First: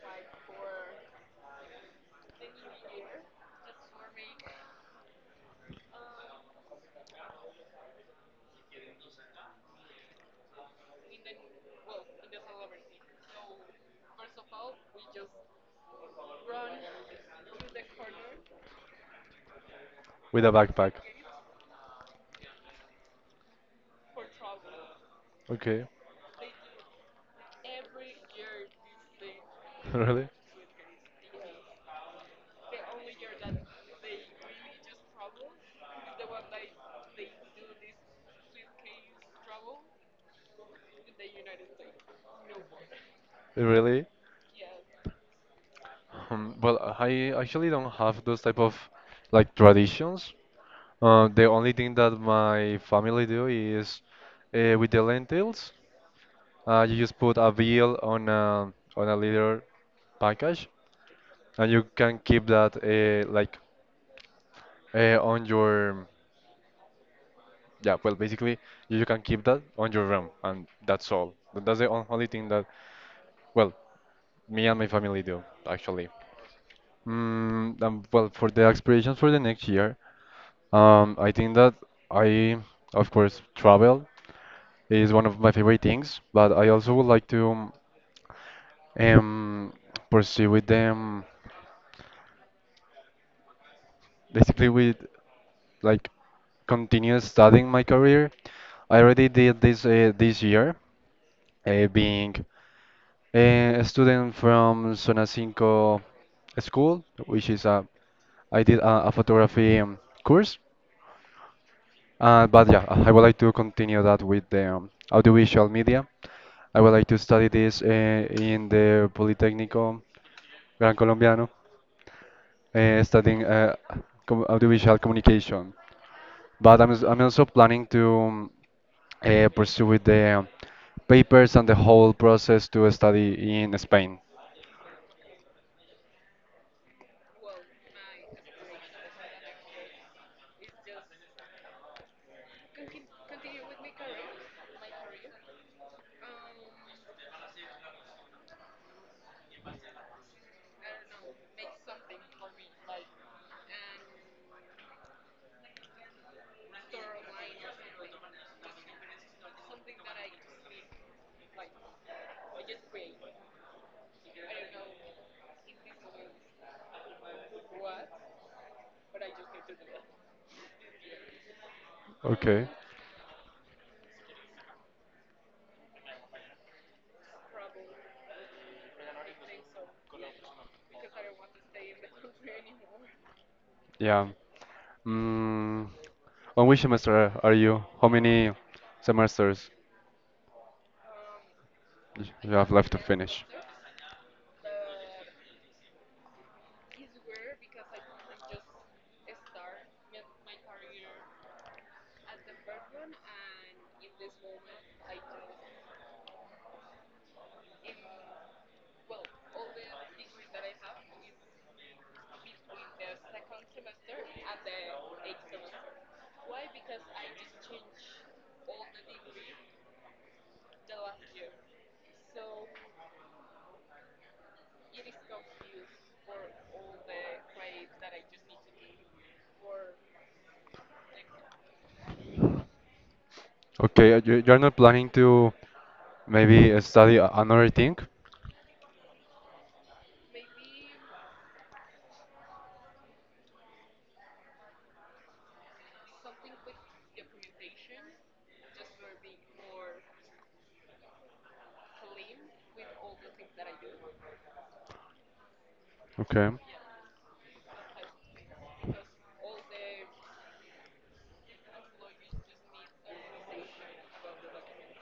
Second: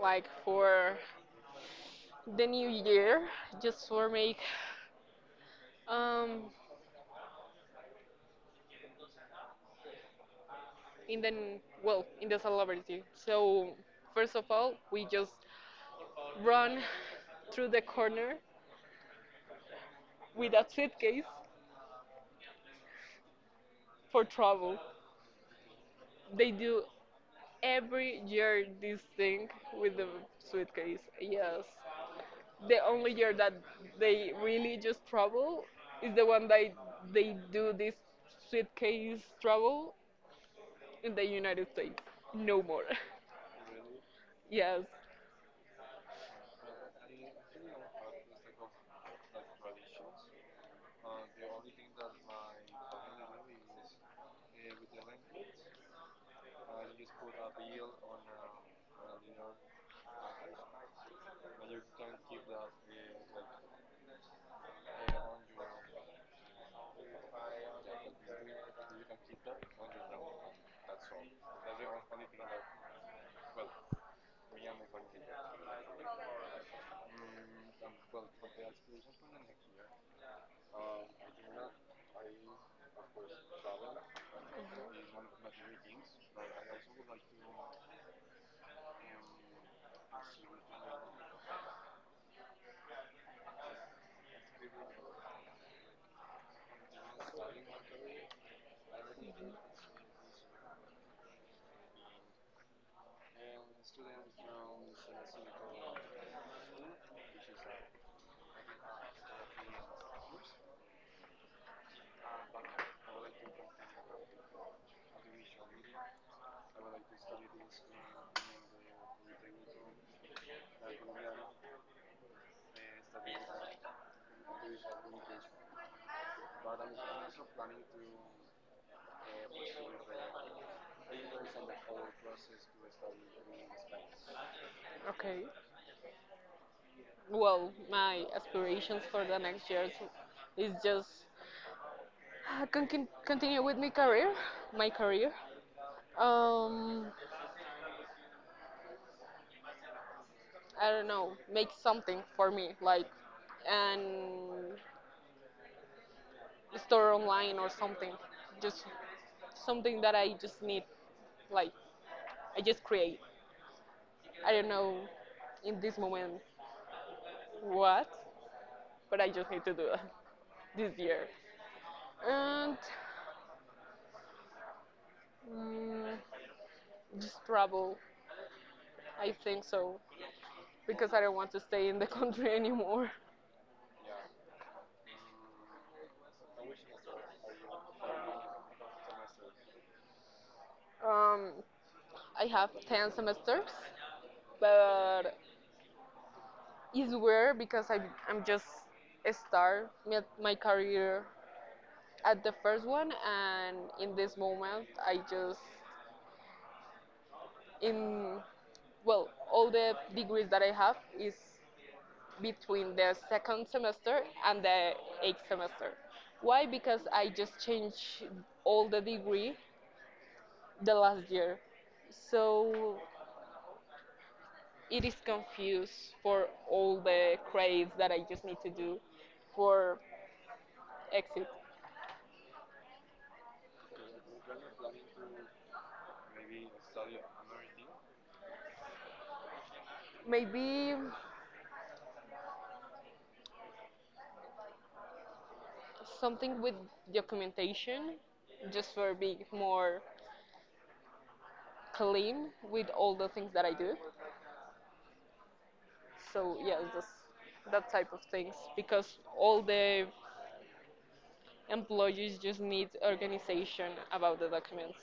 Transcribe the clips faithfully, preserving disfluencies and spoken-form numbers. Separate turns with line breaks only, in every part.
Like for the new year, just for make um in the n- well in the celebrity. So first of all, we just run through the corner
with a
with a
backpack?
suitcase for travel.
Okay,
They do every year this thing with the
really,
suitcase. Yes, the only year that they really just travel is the one that they do this suitcase travel in the United States. No more.
really.
Yes.
Um, well, I actually don't have those type of like traditions. Uh, the only thing that my family do is uh, with the lentils. Uh, you just put a bill on a on a leader package, and you can keep that uh, like uh, on your yeah. Well, basically, you, you can keep that on your RAM, and that's all. Th- That's the on- only thing that well, me and my family do actually. Mm, um, well, for the aspirations for the next year, um, I think that I, of course, travel is one of my favorite things, but I also would like to um pursue with them basically with like continue studying my career. I already did this uh, this year, uh, being a student from Zona Cinco school, which is a I did a, a photography um, course. Uh, but yeah, I would like to continue that with the um, audiovisual media. I would like to study this uh, in the Politécnico Gran Colombiano, uh, studying uh, com audiovisual communication. But I'm, s- I'm also planning to um, uh, pursue with the papers and the whole process to study in Spain.
Okay. Well, my aspirations for the next years is just con- con- continue with my career, my career. Um, I don't know, make something for me, like and store online or something. Just something that I just need like I just create. I don't know in this moment what, but I just need to do that this year.
Okay.
And mm, just travel, I think so, because I don't want to stay in the country anymore.
Yeah. Mm, on which semester are you? How many semesters
Um,
y-
I
you
have
have left to
ten
finish?
semesters, but it's weird because I, I'm just start my- my career at the first one, and in this moment, I just in well all the degrees that I have is between the second semester and the eighth semester. Why? Because I just changed all the degree the last year. So it is confused for all the credits that I just need to do for exit.
Okay, uh, you, you're not planning to maybe uh, study a- another thing?
Maybe something with documentation just for being more clean with all the things that I do.
Okay.
So yes, that's that type of things because all the Employees just need organization about the documents.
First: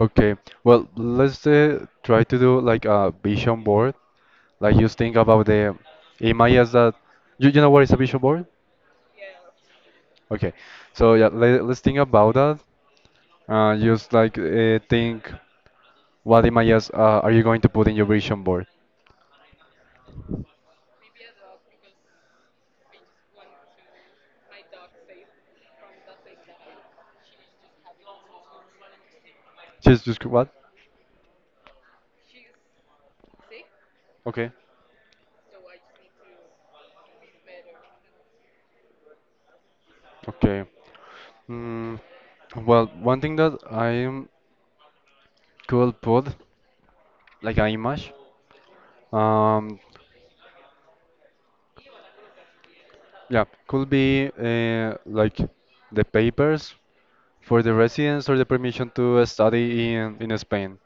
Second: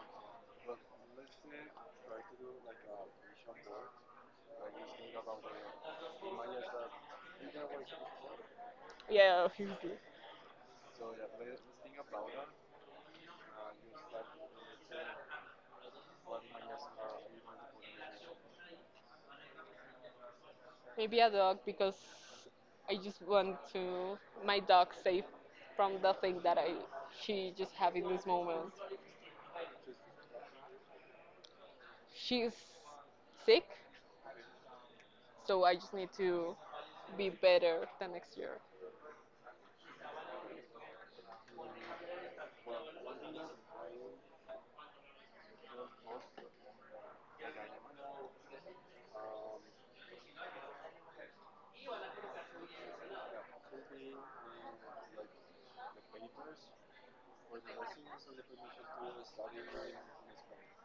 Okay, well, let's uh, try to do like a vision board. Like you think about the images that you, you know what is a vision board?
Yeah, obviously.
Okay, so yeah, let, us think about that. Uh, just like uh, think what images uh, are you going to put in your vision board?
Maybe a dog because I just want to my dog safe from the thing that I she just have in this moment.
Just just what?
She's sick,
Okay,
so I just need to be better the next year.
okay. Mm, well, one thing that I could put like an image, um, yeah, could be uh, like the papers for the residents or the permission to study in in Spain.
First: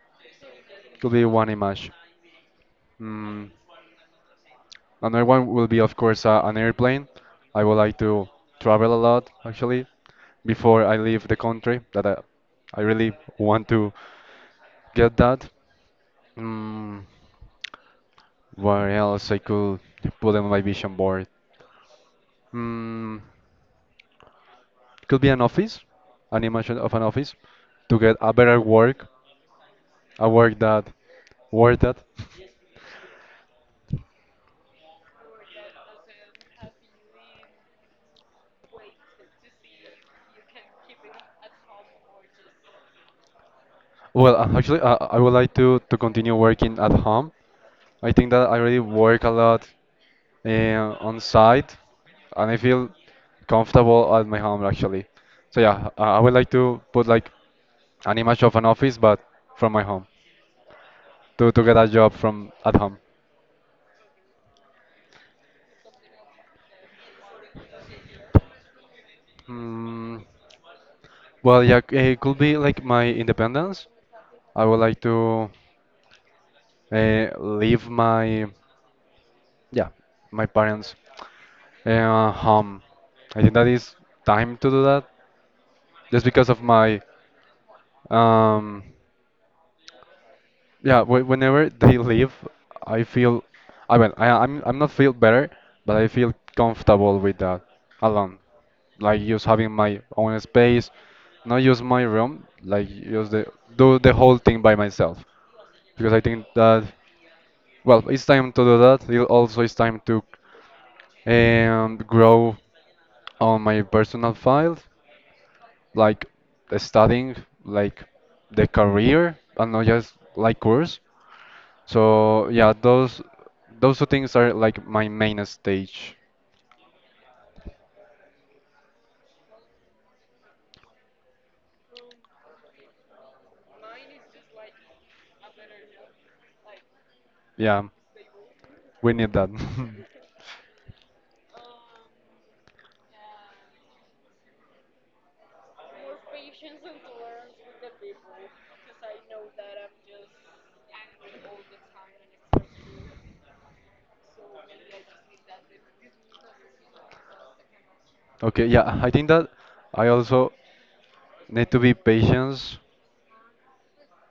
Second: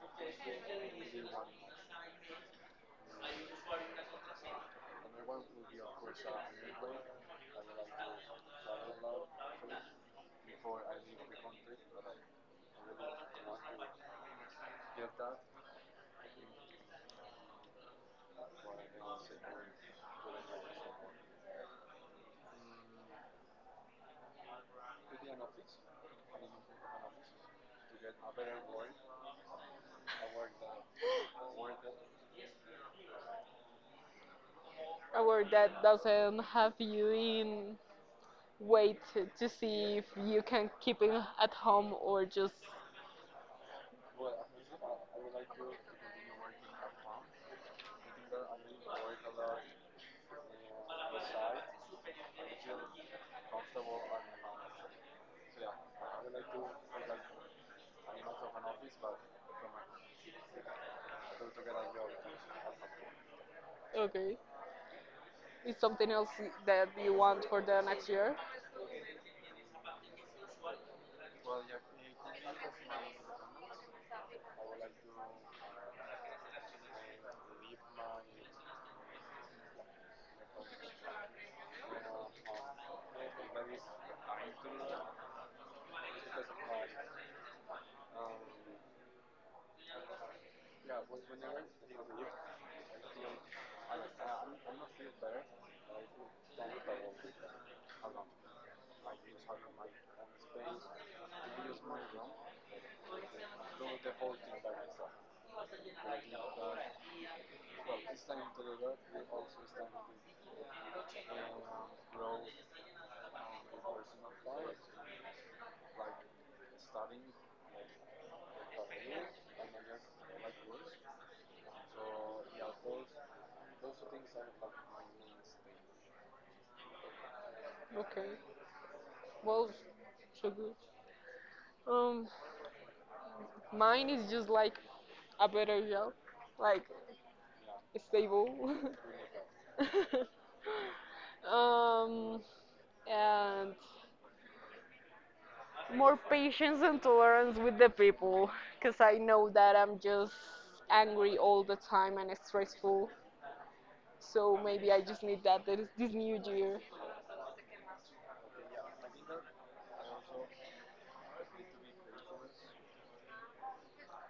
Could be one image. Mm, another one will be, of course, uh, an airplane. I would like to travel a lot, actually, before I leave the country. That I, I really want to get that. Mm, where else I could put on my vision board? Mm, could be an office, an image of an office, to get a better work, a work that worth it.
A word that doesn't have you in wait to see if you can keep it at home or just
Well, uh, actually, uh, I would like to to continue working at home. I think that I really work a lot uh, on site, and I feel comfortable at my home actually. So yeah, uh, I would like to put like an image of an office, but from my home to to get a job from at home.
okay. Is something else that you want for the next year?
Mm, well, yeah, it could be like my independence. I would like to uh, leave my yeah my parents uh, home. I think that is time to do that, just because of my um Yeah, whe- whenever they leave, I feel, I mean, I, I'm I'm not feel better, but I feel comfortable with that alone. Like just having my own space, not just my room, like just the, do the whole thing by myself. Because I think that, well, it's time to do that. It also it's time to um, grow on my personal files, like studying, like the career, and not just like course. So yeah, those those two things are like my main stage.
Okay. Well, so good. Um, mine is just like a better job, like
Yeah,
stable,
we need that.
um, and more patience and tolerance with the people, because I know that I'm just angry all the time and stressful. So maybe I just need that this, this new year.
Okay, yeah, I think that I also need to be patient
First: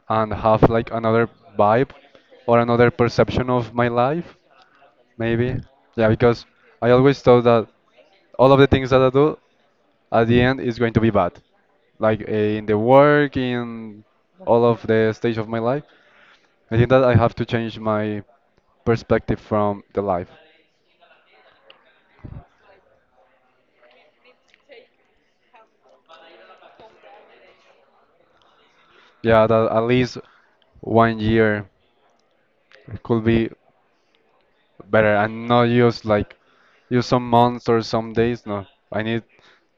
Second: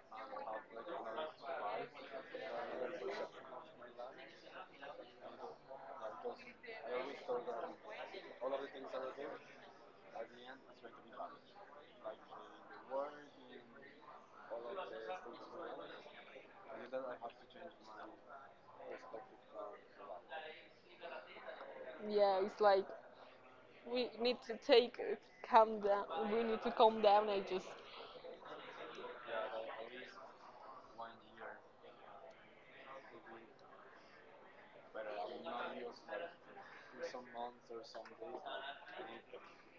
and have like another vibe or another perception of my life, maybe. Yeah, because I always thought that all of the things that I do at the end is going to be bad, like eh, in the work, in all of the stage of my life. I think that I have to change my perspective from the life.
Yeah, it's like we need to take uh, calm down, we need to calm down I just
Yeah, that at least one year could be better and not just like use some months or some days. No, I need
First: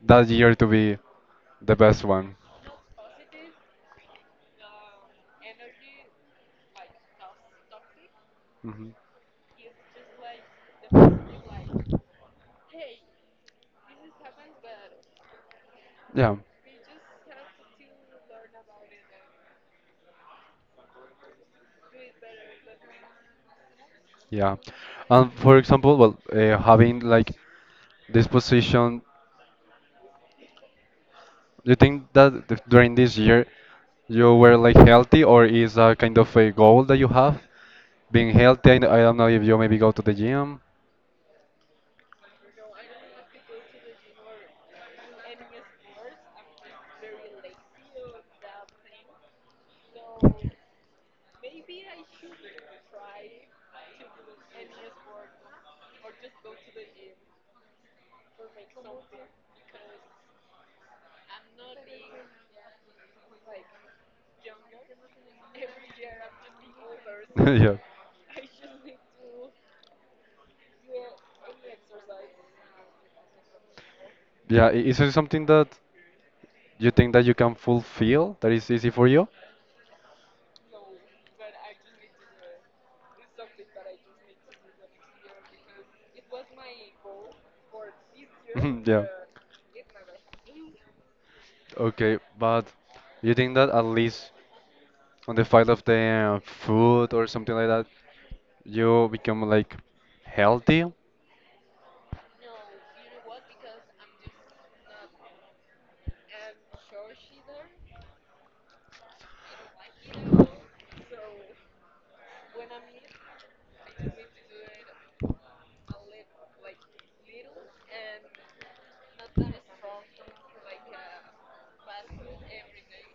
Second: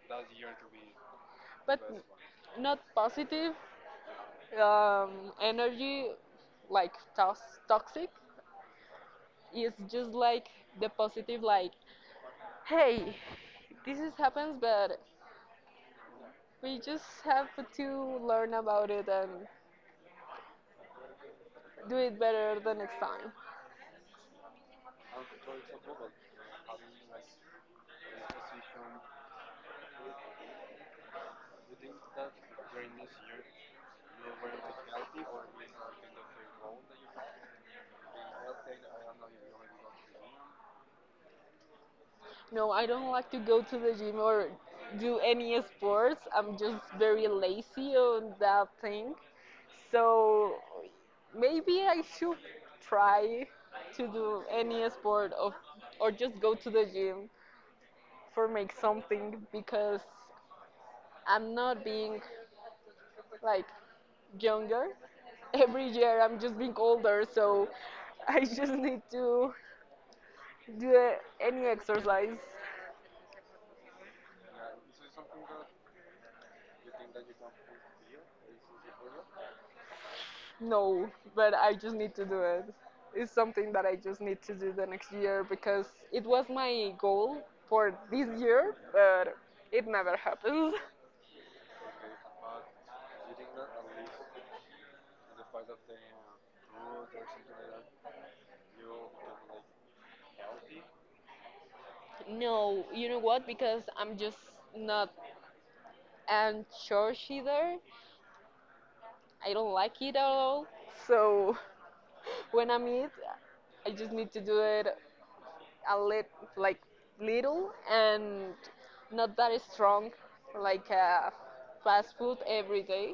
that year to be the
but
best one.
not positive, um, energy like tos- toxic.
Hmm.
It's just like the positive like hey this is happens but
Yeah,
we just have to learn about it and do it better the next time.
yeah. And for example, well, uh, having like this position, do you think that th- during this year you were like healthy, or is a kind of a goal that you have? Being healthy, I, I don't know if you maybe go to the gym.
No I don't like to go to the gym or do any sports, I'm just very lazy on that thing. So maybe I should try to do any sport of or just go to the gym for make something because I'm not being like younger. Every year I'm just being older, so
Yeah.
I just need to do any exercise.
Yeah, i- is it something that you think that you can fulfill that is easy for you?
No, but I just need to do it. It's something that I just need to do the next year because it was my goal for this year,
Yeah.
but it never happens.
Okay, but you think that at least on the fight of the uh, food or something like that, you become like healthy.
No, you know what? Because I'm just not an church either. I don't like it at all. So when I'm it, I just need to do it a lit like little and not that strong, like uh, fast food every day.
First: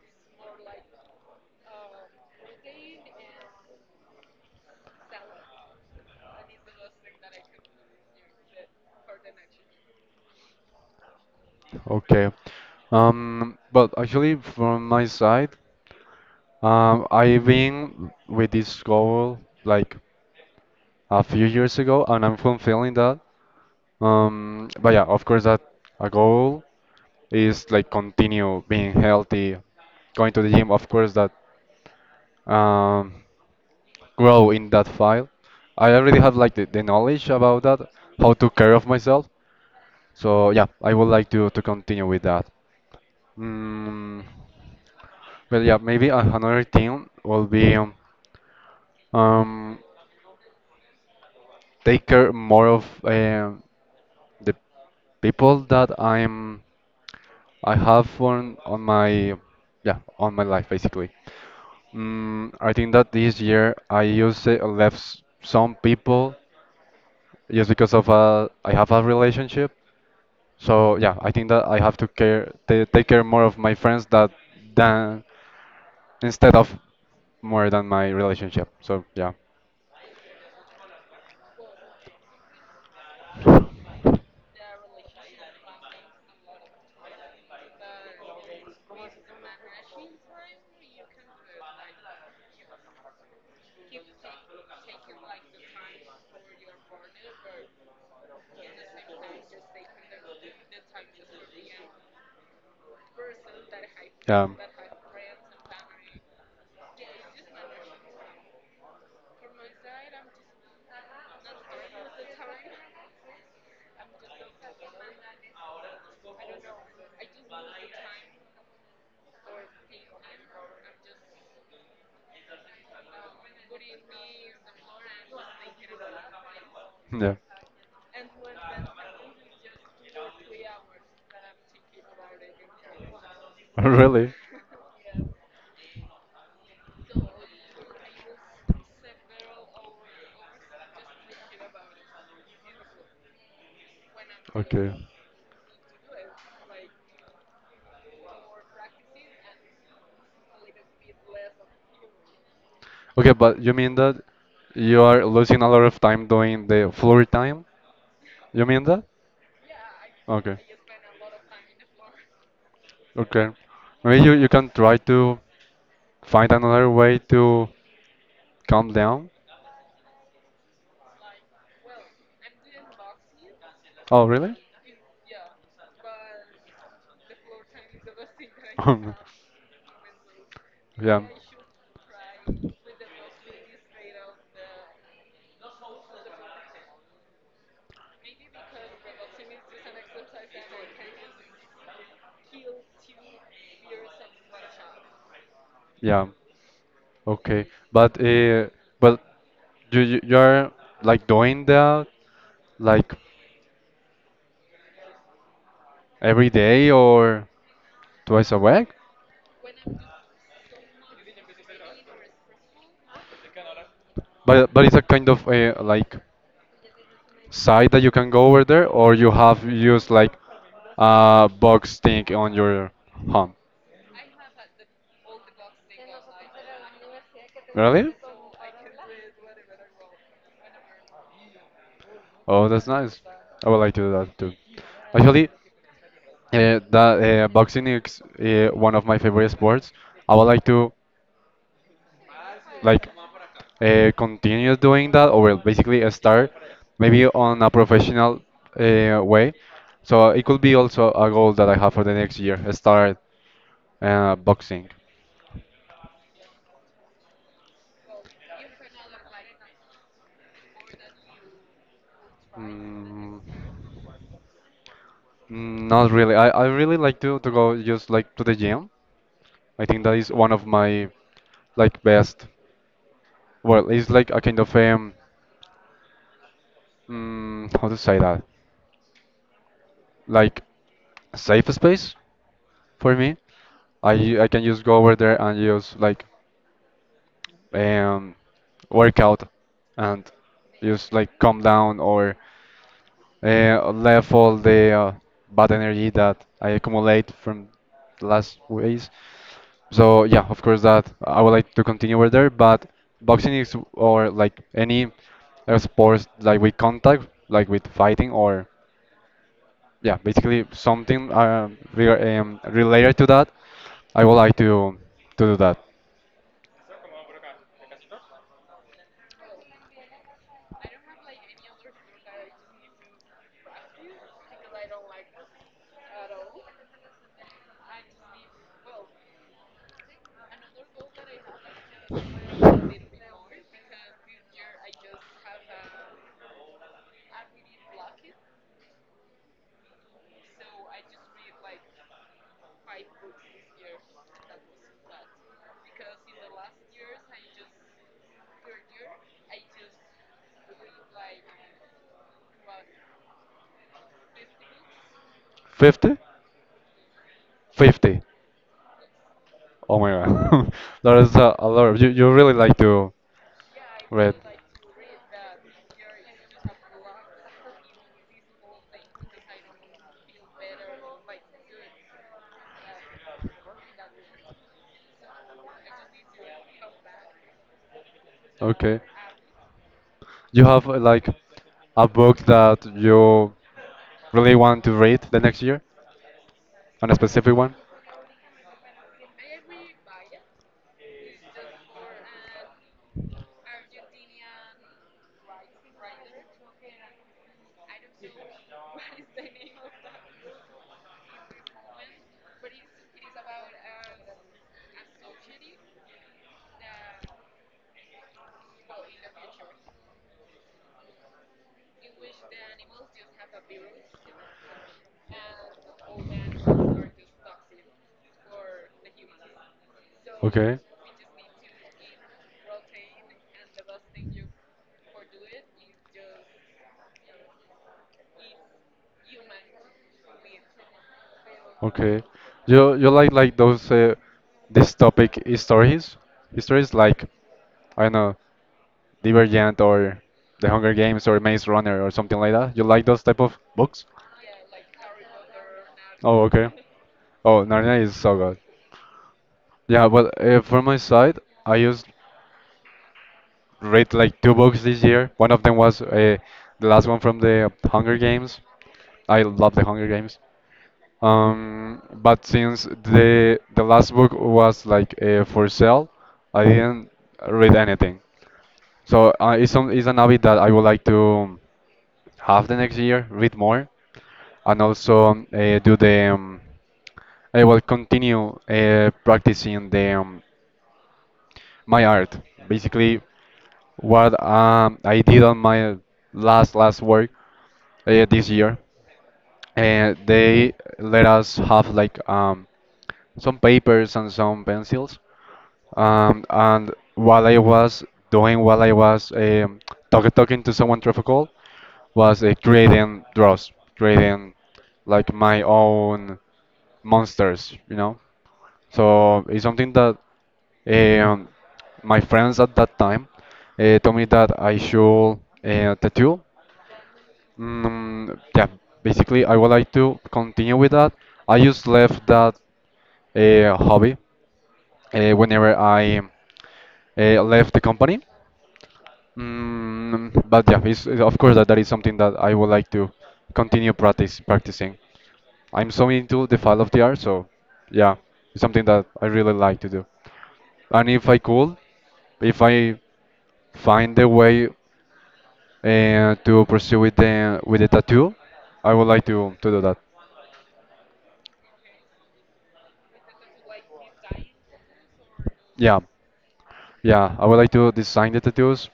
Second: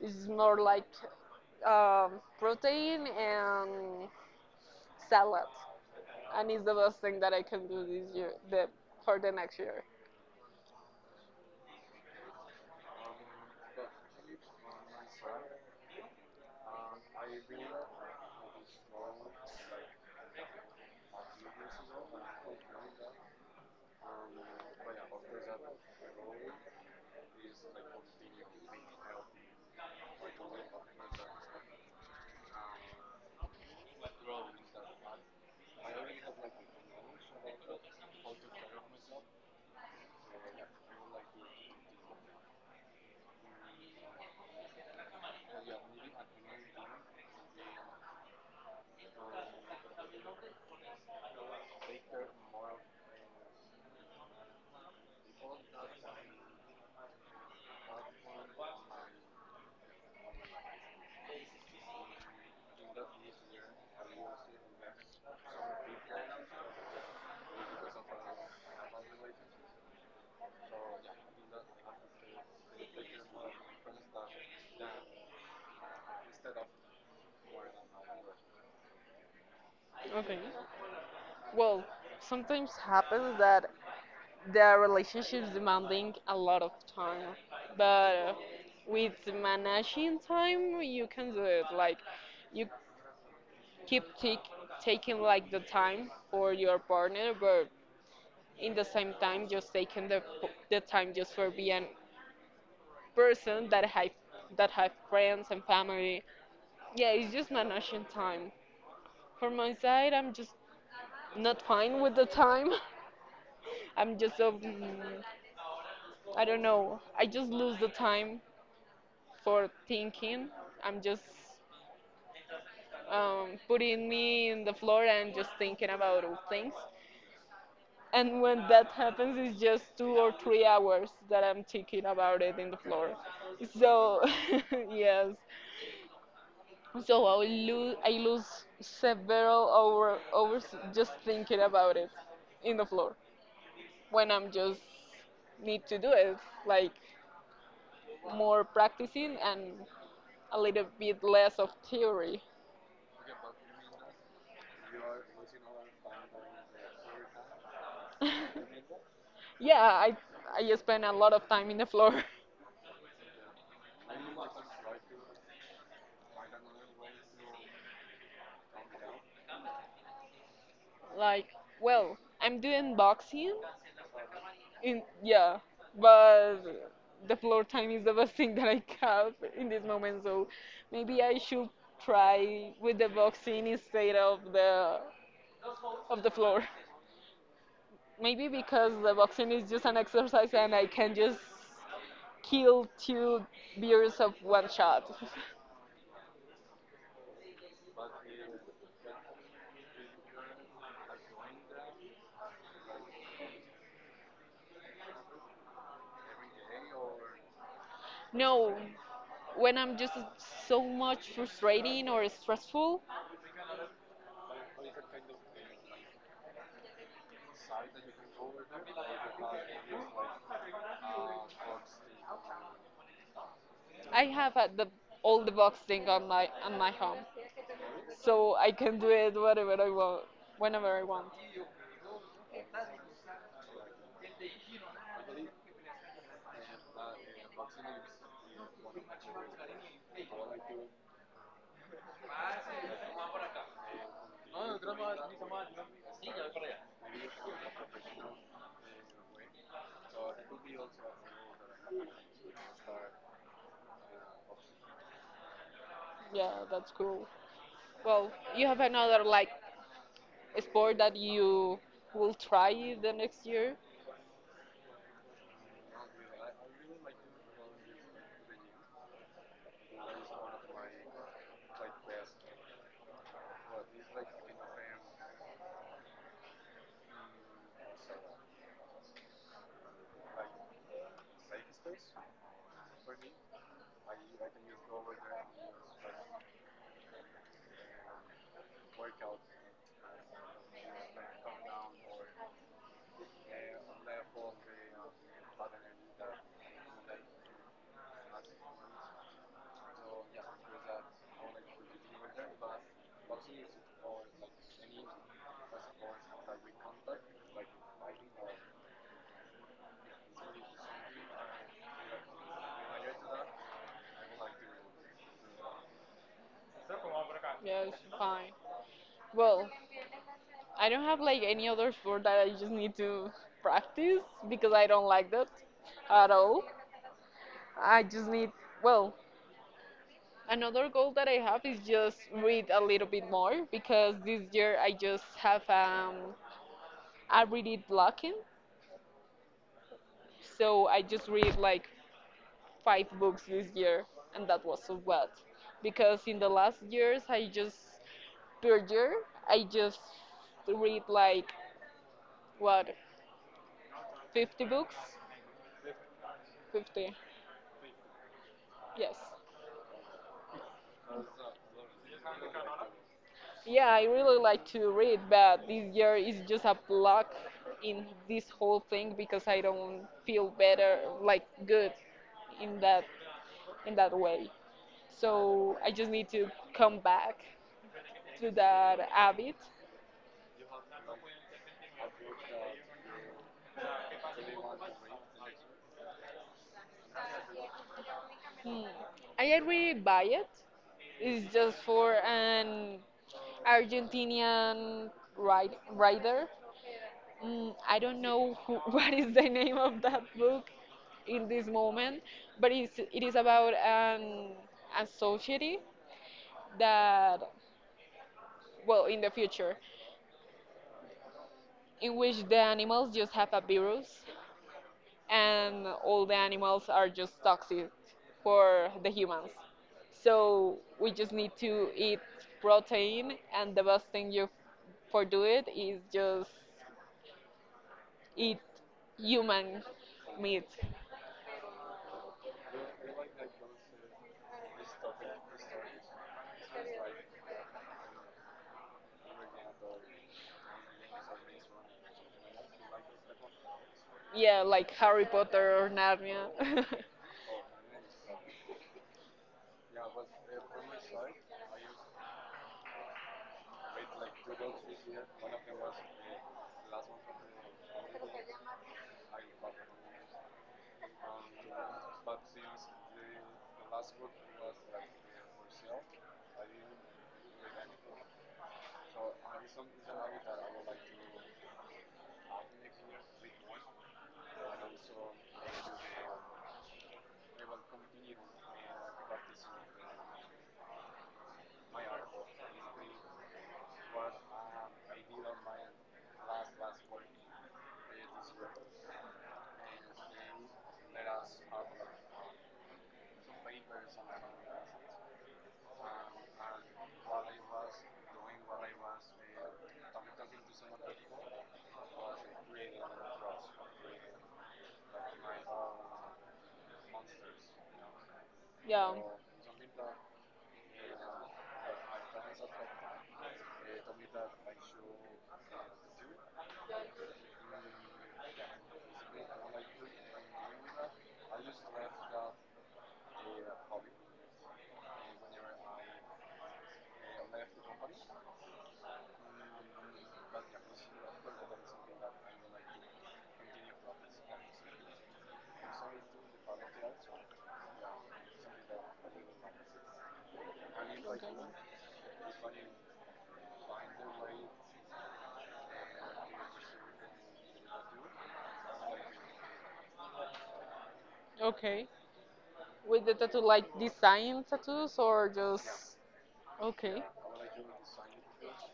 It's more like um, protein and salad, and it's the best thing that I can do this year. The for the next year.
Okay. Um, but actually, from my side, um, I've been with this goal like a few years ago, and I'm fulfilling that. Um, but yeah, of course, that a goal is like continue being healthy, going to the gym. Of course, that um, grow in that file. I already have like the, the knowledge about that, how to care of myself. So yeah, I would like to to continue with that. Mm, but yeah, maybe a- another thing will be um, um, take care more of uh, the people that I'm I have on on my yeah on my life basically. Mm, I think that this year I used to left s- some people just because of uh, I have a relationship. So yeah, I think that I have to care ta take care more of my friends that than instead of more than my relationship. So yeah.
Okay. Well, sometimes happens that the relationship's demanding a lot of time, but with managing time, you can do it. Like you keep take, taking like the time for your partner, but in the same time, just taking the the time just for being person that have
Yeah.
that have friends and family. Yeah, it's just managing time. For my side, I'm just not fine with the time. I'm just so mm, I don't know. I just lose the time for thinking. I'm just um, putting me in the floor and just thinking about all things.
Yeah.
And when that happens, it's just two or three hours that I'm thinking about it in the floor. So
Really?
yes, so I will lose I lose several hour, hours just thinking about it in the floor when I'm just
Okay.
need to do it like more practicing and a little bit less of theory.
Okay, but you mean that you are losing a lot of time doing the floor time? You mean that?
Yeah, I
Okay.
I spend a lot of time in the floor.
Okay. Maybe you, you can try to find another way to calm down.
Like, well, I'm doing boxing.
Oh, really?
In yeah, but the floor time is the best thing that I have in this moment. So maybe
Yeah.
I should try with the boxing instead of the of the floor. Maybe because the boxing is just an exercise and I can just kill two beers of one shot.
Yeah. Okay. But uh, but you you you're like doing that like every day or twice a
No,
week?
when I'm just so much frustrating or stressful,
But but it's a kind of a like site that you can go over there, or you have used like a box thing on your home.
I have uh, the all the boxing on my on my home.
Really?
So I can do it whatever I want, whenever I want.
Oh, that's nice. I would like to do that too. Actually, uh, that uh, boxing is uh, one of my favorite sports. I would like to. Like uh, continue doing that or basically uh, start maybe on a professional uh, way. So it could be also a goal that I have for the next year, uh, start uh, boxing.
Yeah, that's cool. Well, you have another like sport that you will try the
Mm,
next year?
not really. I, I really like to, to go just like to the gym. I think that is one of my like best. Well, it's like a kind of um, mm, how to say that? Like safe space for me. I I can just go over there and just like um work out and just like calm down or uh, left all the uh, bad energy that I accumulate from the last ways. So yeah, of course that I would like to continue over there, but boxing is or like any uh, sports like with contact, like with fighting or yeah, basically something um, re- um, related to that. I would like to to do that.
Yeah, it's fine. Well, I don't have like any other sport that I just need to practice because I don't like that at all. I just need, well, another goal that I have is just read a little bit more because this year I just have um, a reading blocking. So I just read like five books this year, and that was so bad because in the last years I just per year I just read like what fifty books,
fifty?
fifty.
fifty.
Yes.
Oh my god. That is a, a lot. You, you really like to
Yeah, I
read.
really like to read, but this year is just a block in this whole thing because I don't feel better, like good, in that in that way. So I just need to come back to that
Okay.
habit.
You have uh, like a book that you really want to read the next year, on a specific one?
Hmm. I already buy it. It's just for an Argentinian ride, writer. Mm, I don't know who, what is the name of that book in this moment, but it's, it is about an, a society that, well, in the future, in which the animals just have a virus and all the animals are just toxic for the humans. So
Okay.
we just need to eat protein, and the best thing you for do it is just eat human meat.
Okay. You you like like those uh, this topic stories? Histories like I don't know, Divergent or The Hunger Games or Maze Runner or something like that. You like those type of books?
Yeah, like Harry Potter or
Oh,
Narnia.
okay. Oh, Narnia is so good. Yeah, but uh, for my side, I used read like two books this year. One of them was uh, the last one from the Hunger Games. I love the Hunger Games. Um, but since the the last book was like uh, for sale, I didn't read anything. So uh, it's some it's an habit that I would like to have the next year, read more, and also um, uh, do the um, I will continue uh, practicing the um, my art. Basically, what um, I did on my last last work uh, this year, and they let us have like um, some papers and some pencils. Um, and while I was doing, while I was um, talk, talking to someone through a call, was uh, creating draws, creating like my own monsters, you know.
Yeah.
So it's something that um, my friends at that time uh, told me that I should uh, tattoo. Mm, yeah, basically, I would like to continue with that. I just left that uh, hobby uh, whenever I uh, left the company. Mm, but yeah, it's, it's- of course that, that is something that I would like to continue practice practicing. I'm so into the file of the art, so yeah, it's something that I really like to do. And if I could, if I find a way uh, to pursue with the with the tattoo, I would like to to do that.
Okay. With the tattoo, like design tattoos or
Yeah,
just okay
yeah, I would like to design the tattoos,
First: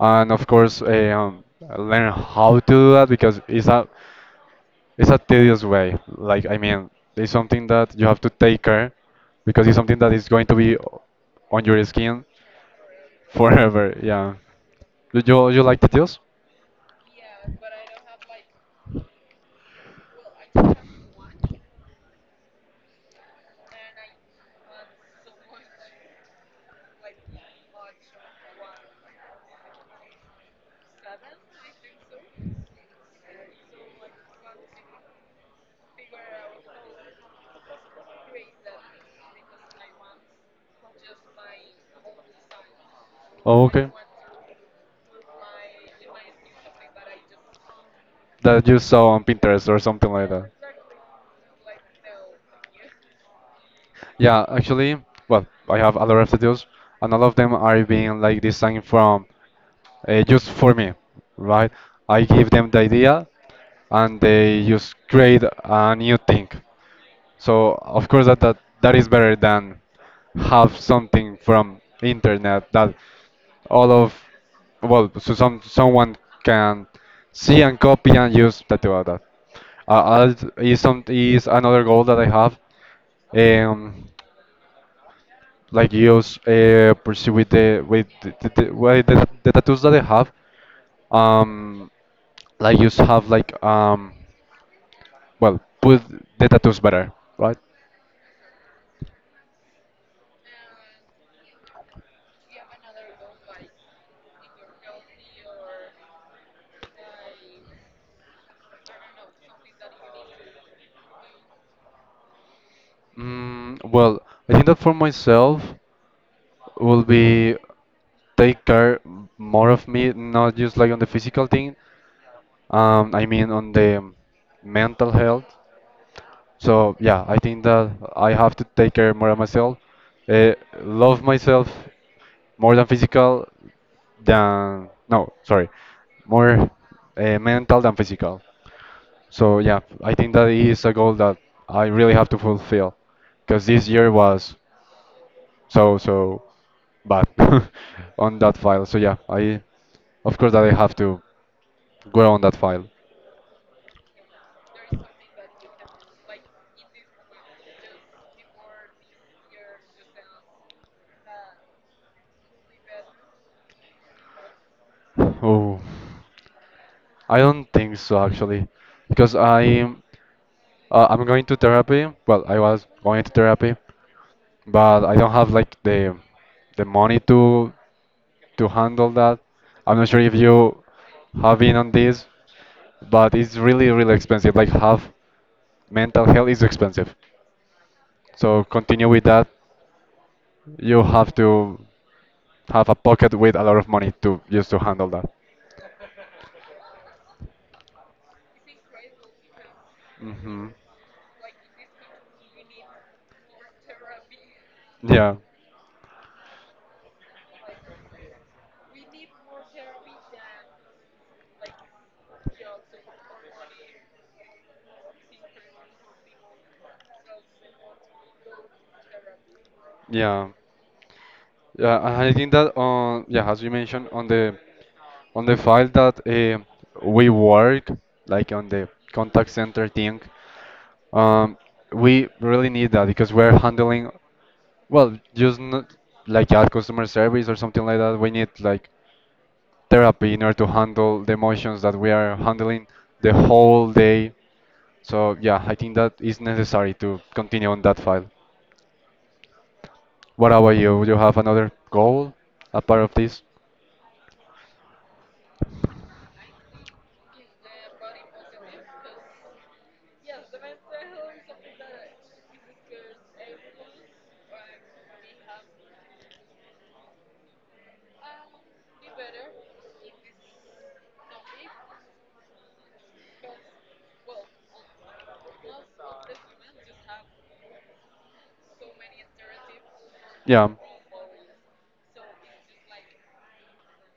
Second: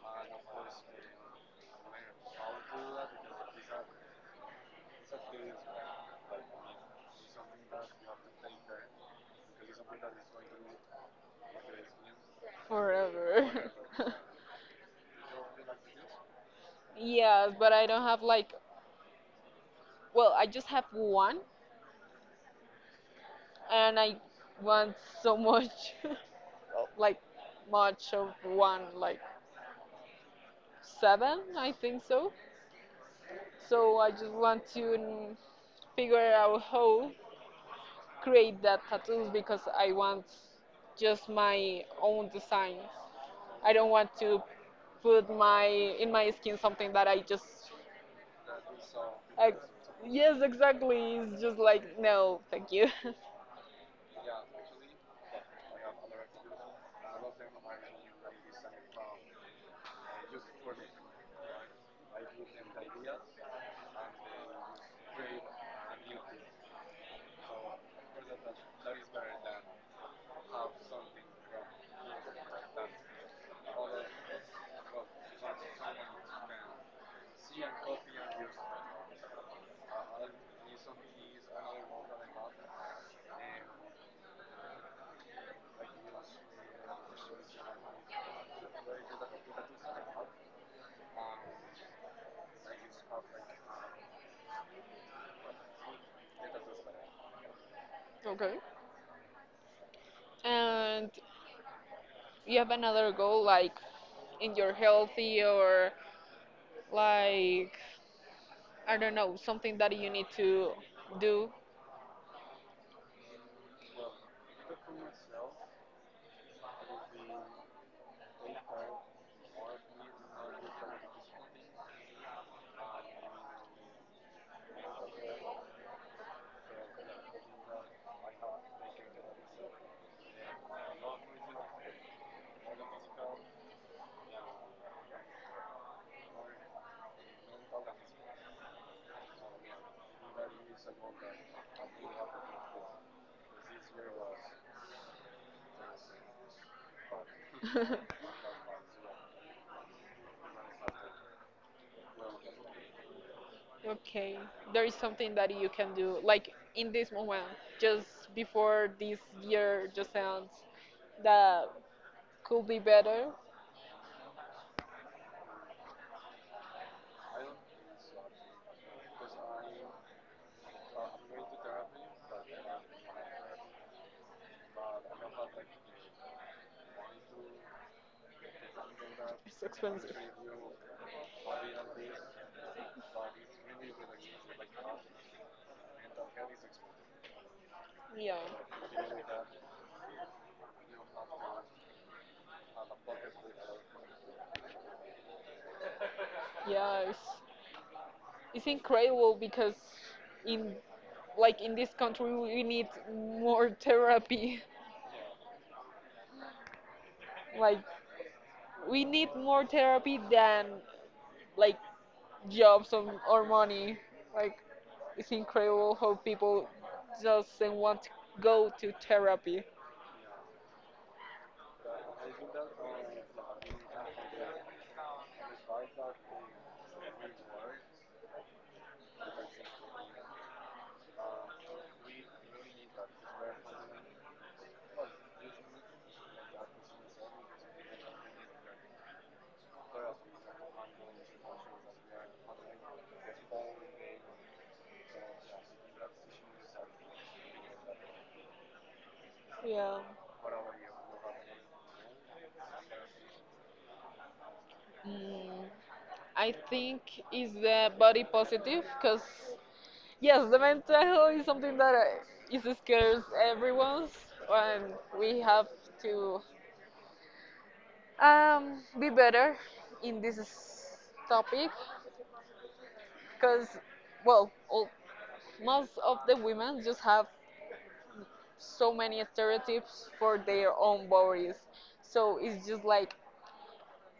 and of course, eh, um, learn how to do that because it's a it's a tedious way. Like I mean, it's something that you have to take care because it's something that is going to be on your skin
forever.
forever. Yeah, do you you like tattoos?
Yes, but I don't have like, well, I just have one, and I want so much, like much of one, like seven, I think so. So I just want to mm, figure out how create that tattoos because I want just my own designs.
Oh,
I don't
okay.
want to put my in my skin something that I just
That you saw on
ex-
Pinterest or something like
yes
that.
exactly it's just like no thank you.
Yeah, actually, well, I have a lot of tattoos, and all of them are being like designed from uh, just for me, right? I give them the idea, and they just create a new thing. So of course that that, that is better than have something from internet that all of well so some someone can see and copy and use that about that. Uh, I'll- is some is another goal that I have um, like use uh, pursue with the with the, the, the, with the, the tattoos that they have um like you have like um well put the tattoos better, right?
Okay, and you have another goal like in your healthy or like I don't know something that you need to do.
mm, well, I think that for myself will be take care more of me, not just like on the physical thing. um I mean, on the mental health. So yeah, I think that I have to take care more of myself, uh, love myself more than physical, than no, sorry, more uh, mental than physical. So yeah, I think that is a goal that I really have to fulfill because this year was so so bad. On that file. So yeah, I of course that I have to go on that file.
Okay, there is something that you can do like in this moment, just before this year just ends, that could be better.
Oh. I don't think so actually, because I uh, I'm going to therapy. Well, I was going to therapy, but I don't have like the the money to to handle that.
It's
I'm not
expensive.
sure if you have been on this, but it's really really expensive. Like half mental health is expensive.
Yeah,
So continue with that. You have to have a pocket with a lot of money to just to handle that.
yeah, it's It's incredible because
Hmm.
in like in this country we need more therapy.
Yeah,
Like we need more therapy than like jobs or, or money. Like it's incredible how people doesn't want to go to therapy.
yeah. Yeah, and I think that on yeah, as you mentioned on the on the file that uh, we work like on the contact center thing, um, we really need that because we're handling well, just not like at customer service or something like that. We need like therapy in order to handle the emotions that we are handling the whole day. So yeah, I think that is necessary to continue on that file.
Yeah.
What about you? Do you have another goal apart of this?
Mm, I think is the body positive because yes, the mental health is something that uh, is scares everyone, and we have to Um, be better in this topic because, well, all, most of the women just have so many stereotypes for
Yeah.
their own bodies. So it's just like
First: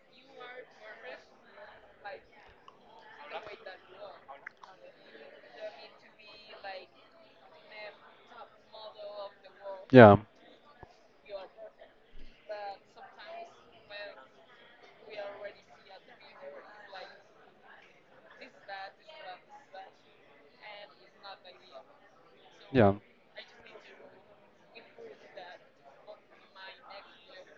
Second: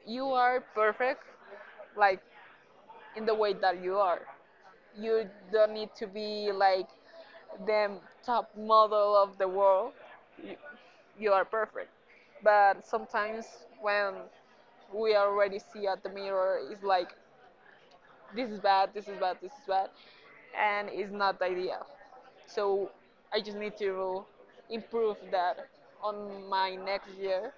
you are perfect, like in the way that you are. You don't need to be like the top model of the world.
Yeah.
You, you are perfect. But sometimes when we already see at the mirror, it's like this is bad, this is bad, this is bad, and it's not the idea. So
Yeah.
I just need to improve that on my next year.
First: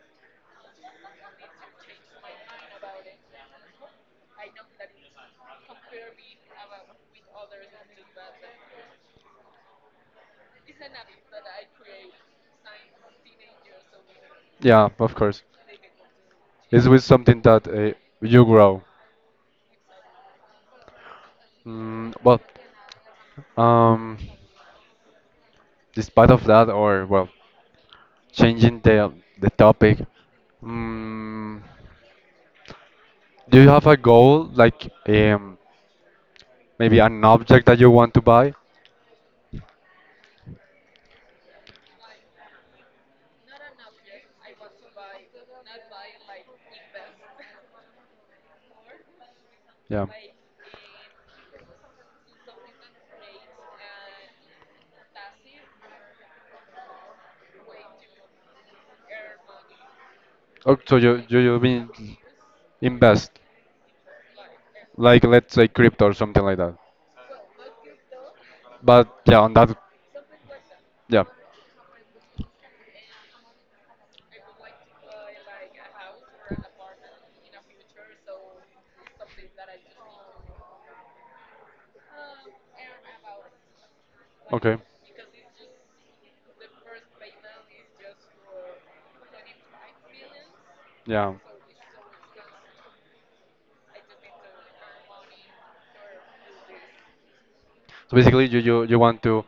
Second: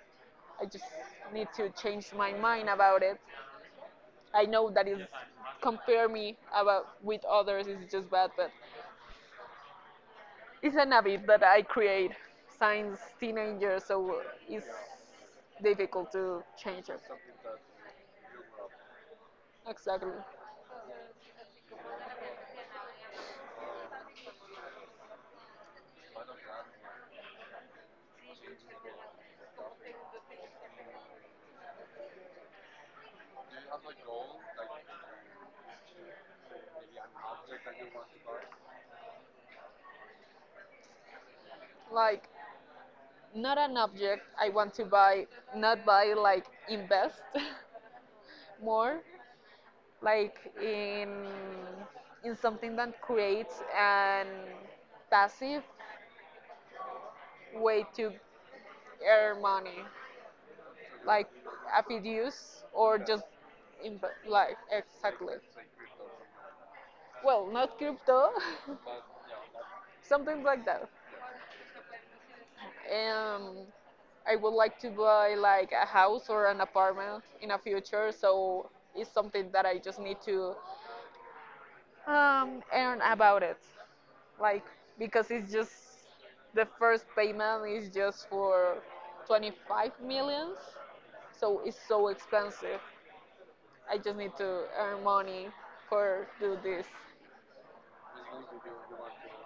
I just need to change my mind about it. I know that is compare me about with others is just bad, but it's an habit that I create since teenager, so it's
Yeah, of course.
difficult to
It's
change it.
with something that uh, you grow.
Exactly.
Mm, well, um, despite of that, or well, changing the the topic. Mm, do you have a goal, like um, maybe an object that you want to buy?
Like not an object I want to buy, not buy like invest more,
Yeah.
like in in something that creates an passive way to earn money,
Oh, so you
like
you you
a
mean
fiduce or just
invest,
inv- like
like
exactly.
let's say crypto or something like that.
Well, not crypto,
But yeah, on that,
something like that.
yeah.
Um, I would like to buy like a house or an apartment in a future, so it's something that I just need to, Um, and about it, like
Okay.
because it's just the first payment is just for twenty-five millions,
Yeah.
so it's so expensive. I just need to earn money for do this
So basically, you, you you want to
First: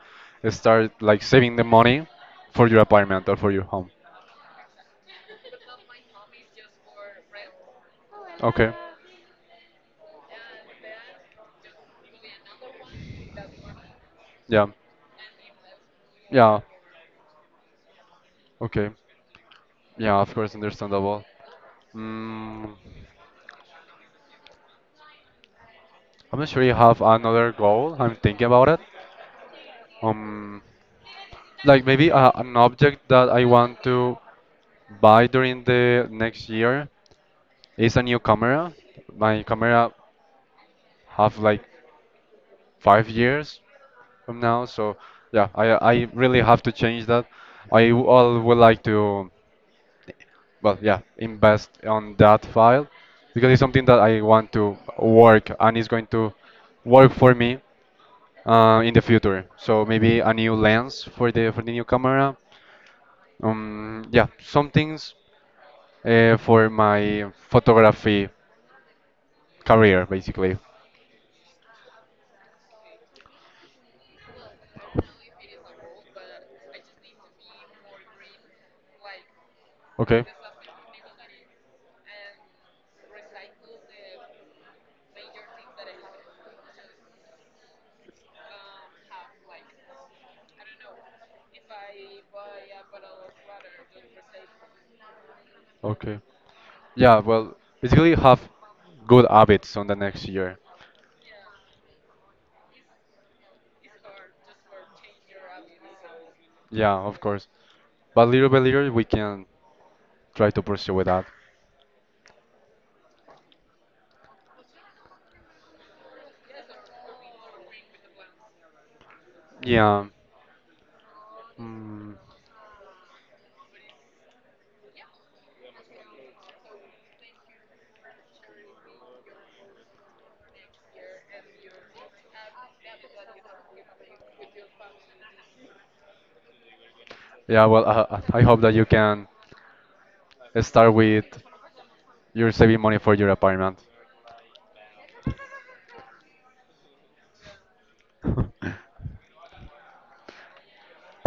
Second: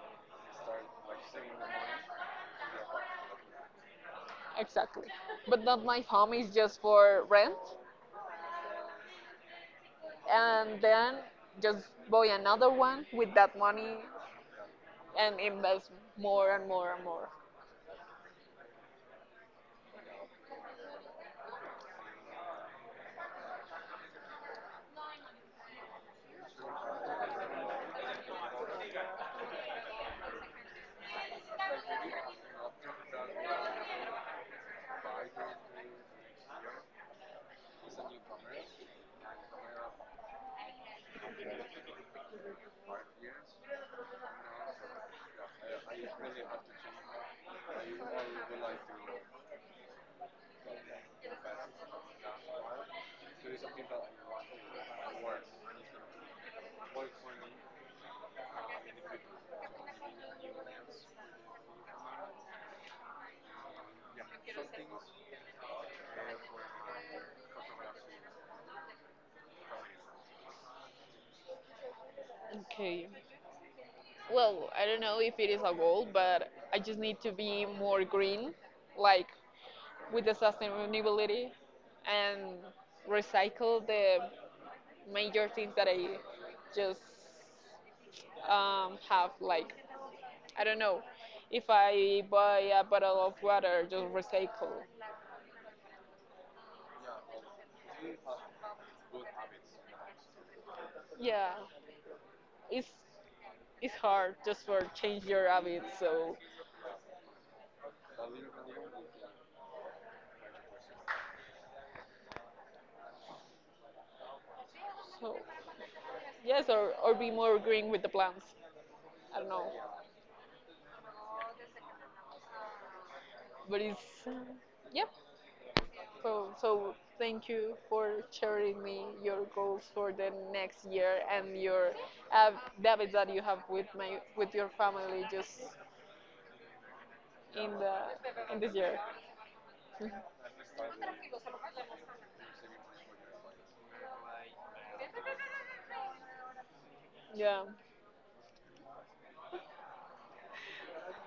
start like saving the money for your apartment or for your home.
exactly. But not my home is just for rent,
Okay.
and then just buy another one with that money
Yeah.
and invest more
Yeah.
and more and more.
Okay. Yeah. Of course, understandable. Mm, I'm not sure you have another goal. I'm thinking about it. Um, like maybe uh, an object that I want to buy during the next year. It's a new camera. My camera have like five years from now, so yeah, I I really have to change that. I w- all would like to, well, yeah, invest on that file because it's something that I want to work and it's going to work for me uh, in the future. So maybe a new lens for the for the new camera. Um, yeah, some things uh, for my photography career basically.
Okay. Well, I don't know if it is a goal, but I just need to be more green, like with
Okay.
the sustainability and recycle the major things that I just um, have. Like, I don't know, if I buy a bottle of water, just recycle.
Okay. Yeah, well, basically have good habits on the next year.
Yeah, it's it's hard just for change your habits. So,
Yeah, of course. But little by little, we can try to pursue with that.
so yes, or, or be more green with the plants. I don't know,
Yeah. Mm.
but it's yeah. Cool. So thank you for sharing me your goals for the next year and your uh, habits that you have with my with your family just
Yeah,
in
well,
the
I, I I
in
hope that
this
you
year.
can start with, you're saving money for your apartment.
Yeah.